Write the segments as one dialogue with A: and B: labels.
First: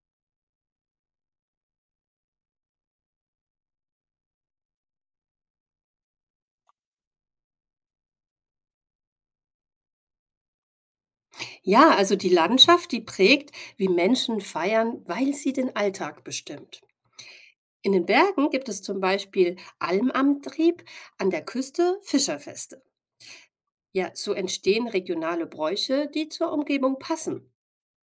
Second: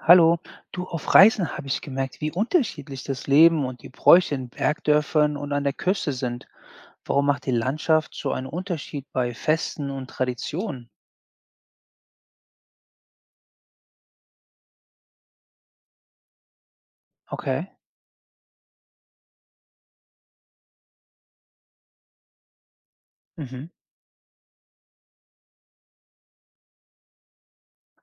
A: Hallo, du, auf Reisen habe ich gemerkt, wie unterschiedlich das Leben und die Bräuche in Bergdörfern und an der Küste sind. Warum macht die Landschaft so einen Unterschied bei Festen und Traditionen?
B: Ja, also die Landschaft, die prägt, wie Menschen feiern, weil sie den Alltag bestimmt.
A: Okay.
B: In den Bergen gibt es zum Beispiel Almamtrieb, an der Küste Fischerfeste.
A: Mhm.
B: Ja, so entstehen regionale Bräuche, die zur Umgebung passen.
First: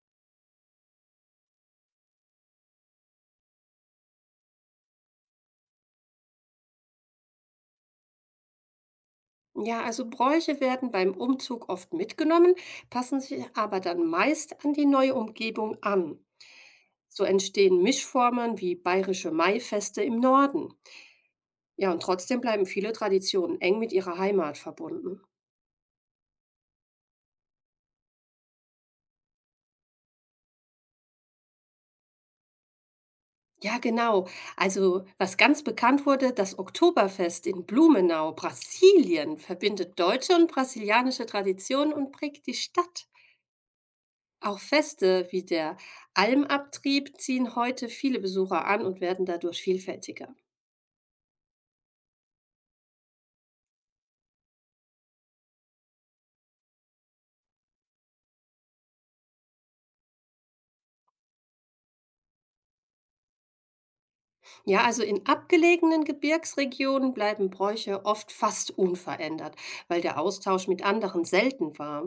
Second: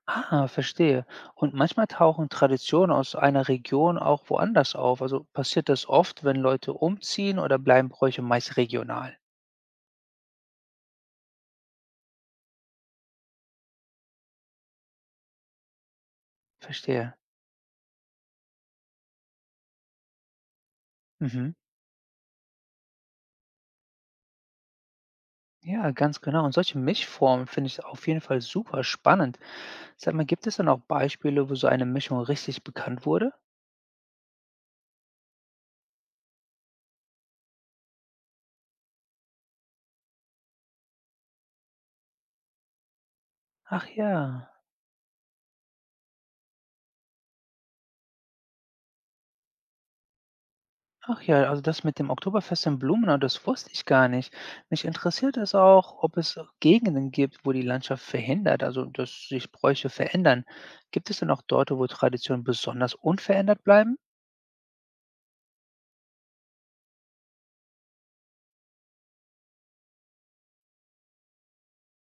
A: Ah, verstehe. Und manchmal tauchen Traditionen aus einer Region auch woanders auf. Also passiert das oft, wenn Leute umziehen oder bleiben Bräuche meist regional?
B: Ja, also Bräuche werden beim Umzug oft mitgenommen, passen sich aber dann meist an die neue Umgebung an.
A: Verstehe.
B: So entstehen Mischformen wie bayerische Maifeste im Norden.
A: Mhm.
B: Ja, und trotzdem bleiben viele Traditionen eng mit ihrer Heimat verbunden.
A: Ja, ganz genau. Und solche Mischformen finde ich auf jeden Fall super spannend. Sag mal, gibt es denn auch Beispiele, wo so eine Mischung richtig bekannt wurde?
B: Ja, genau. Also, was ganz bekannt wurde, das Oktoberfest in Blumenau, Brasilien, verbindet deutsche und brasilianische Traditionen und prägt die Stadt.
A: Ach ja.
B: Auch Feste wie der Almabtrieb ziehen heute viele Besucher an und werden dadurch vielfältiger.
A: Ach ja, also das mit dem Oktoberfest in Blumenau, das wusste ich gar nicht. Mich interessiert es auch, ob es Gegenden gibt, wo die Landschaft verhindert, also dass sich Bräuche verändern. Gibt es denn auch Orte, wo Traditionen besonders unverändert bleiben?
B: Ja, also in abgelegenen Gebirgsregionen bleiben Bräuche oft fast unverändert, weil der Austausch mit anderen selten war.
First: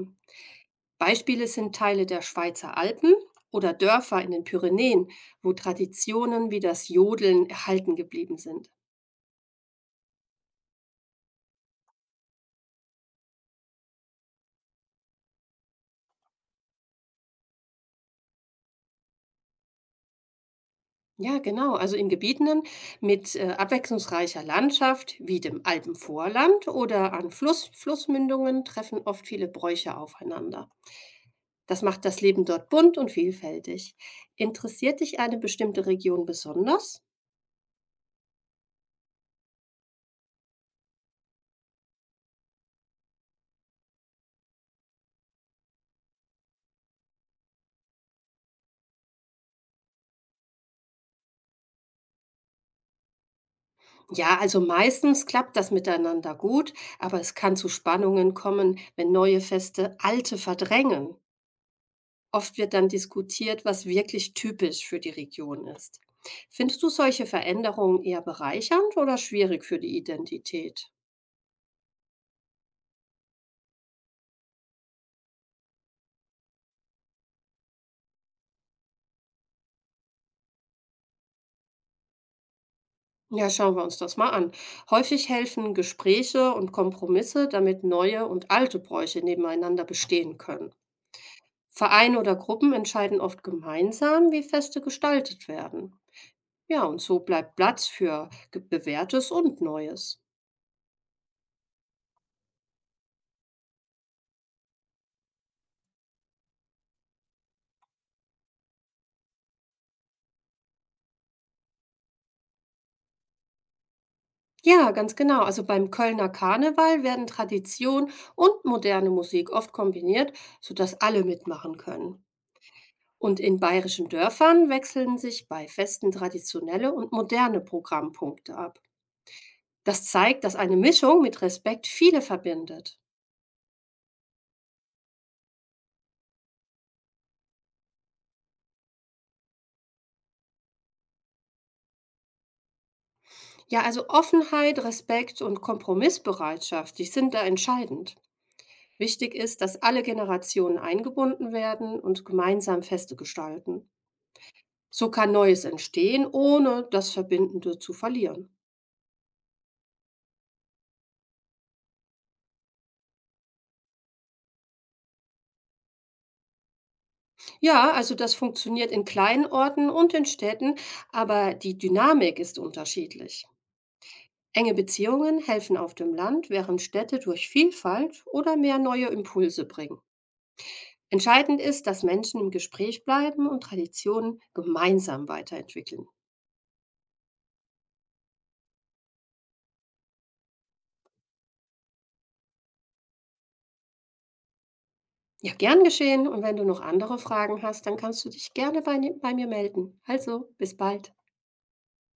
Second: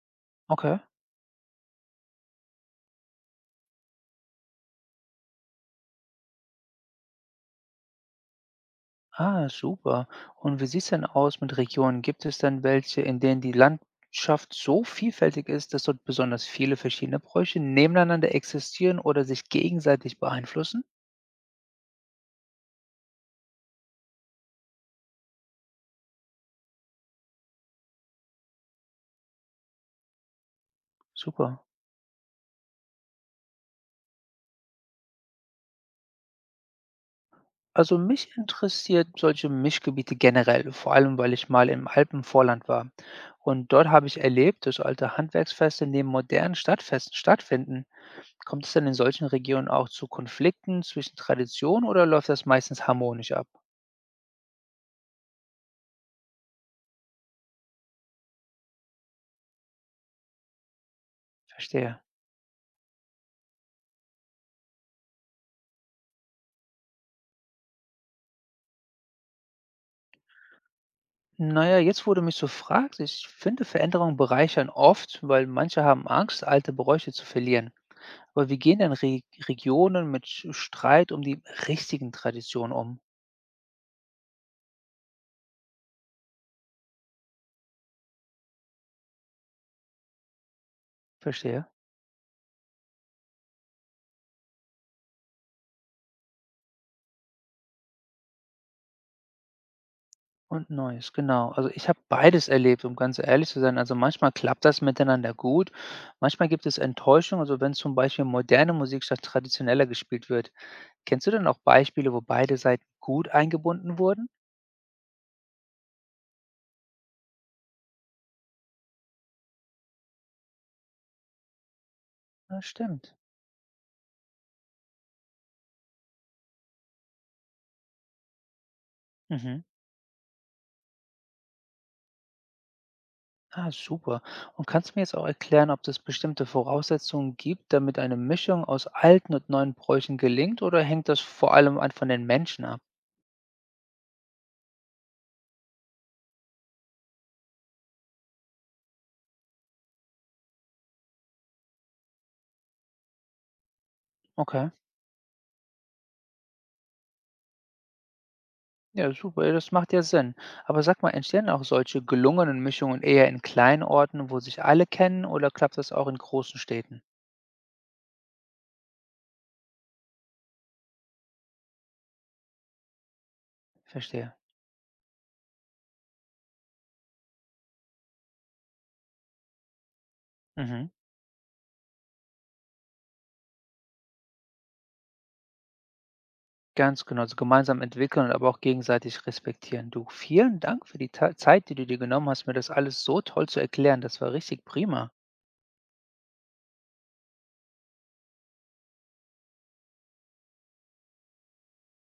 A: Okay.
B: Beispiele sind Teile der Schweizer Alpen oder Dörfer in den Pyrenäen, wo Traditionen wie das Jodeln erhalten geblieben sind.
A: Ah, super. Und wie sieht's denn aus mit Regionen? Gibt es denn welche, in denen die Landschaft so vielfältig ist, dass dort besonders viele verschiedene Bräuche nebeneinander existieren oder sich gegenseitig beeinflussen?
B: Ja, genau. Also in Gebieten mit abwechslungsreicher Landschaft wie dem Alpenvorland oder an Flussmündungen treffen oft viele Bräuche aufeinander.
A: Super.
B: Das macht das Leben dort bunt und vielfältig. Interessiert dich eine bestimmte Region besonders?
A: Also mich interessiert solche Mischgebiete generell, vor allem weil ich mal im Alpenvorland war. Und dort habe ich erlebt, dass alte Handwerksfeste neben modernen Stadtfesten stattfinden. Kommt es denn in solchen Regionen auch zu Konflikten zwischen Traditionen oder läuft das meistens harmonisch ab?
B: Ja, also meistens klappt das miteinander gut, aber es kann zu Spannungen kommen, wenn neue Feste alte verdrängen.
A: Verstehe.
B: Oft wird dann diskutiert, was wirklich typisch für die Region ist. Findest du solche Veränderungen eher bereichernd oder schwierig für die Identität?
A: Naja, jetzt, wo du mich so fragst, ich finde Veränderungen bereichern oft, weil manche haben Angst, alte Bräuche zu verlieren. Aber wie gehen denn Re Regionen mit Streit um die richtigen Traditionen um?
B: Ja, schauen wir uns das mal an. Häufig helfen Gespräche und Kompromisse, damit neue und alte Bräuche nebeneinander bestehen können.
A: Verstehe.
B: Vereine oder Gruppen entscheiden oft gemeinsam, wie Feste gestaltet werden. Ja, und so bleibt Platz für Bewährtes und Neues.
A: Und Neues, genau. Also ich habe beides erlebt, um ganz ehrlich zu sein. Also manchmal klappt das miteinander gut, manchmal gibt es Enttäuschung, also wenn zum Beispiel moderne Musik statt traditioneller gespielt wird. Kennst du denn auch Beispiele, wo beide Seiten gut eingebunden wurden?
B: Ja, ganz genau. Also beim Kölner Karneval werden Tradition und moderne Musik oft kombiniert, sodass alle mitmachen können.
A: Das stimmt.
B: Und in bayerischen Dörfern wechseln sich bei Festen traditionelle und moderne Programmpunkte ab.
A: Mhm.
B: Das zeigt, dass eine Mischung mit Respekt viele verbindet.
A: Ah, super. Und kannst du mir jetzt auch erklären, ob es bestimmte Voraussetzungen gibt, damit eine Mischung aus alten und neuen Bräuchen gelingt, oder hängt das vor allem an von den Menschen ab?
B: Ja, also Offenheit, Respekt und Kompromissbereitschaft, die sind da entscheidend. Wichtig ist, dass alle Generationen eingebunden werden und gemeinsam Feste gestalten.
A: Okay,
B: So kann Neues entstehen, ohne das Verbindende zu verlieren.
A: ja, super, ja, das macht ja Sinn. Aber sag mal, entstehen auch solche gelungenen Mischungen eher in kleinen Orten, wo sich alle kennen, oder klappt das auch in großen Städten?
B: Ja, also das funktioniert in kleinen Orten und in Städten, aber die Dynamik ist unterschiedlich.
A: Verstehe.
B: Enge Beziehungen helfen auf dem Land, während Städte durch Vielfalt oder mehr neue Impulse bringen.
A: Mhm.
B: Entscheidend ist, dass Menschen im Gespräch bleiben und Traditionen gemeinsam weiterentwickeln.
A: Ganz genau, also gemeinsam entwickeln und aber auch gegenseitig respektieren. Du, vielen Dank für die Ta Zeit, die du dir genommen hast, mir das alles so toll zu erklären. Das war richtig prima.
B: Ja, gern geschehen. Und wenn du noch andere Fragen hast, dann kannst du dich gerne bei mir melden. Also, bis bald.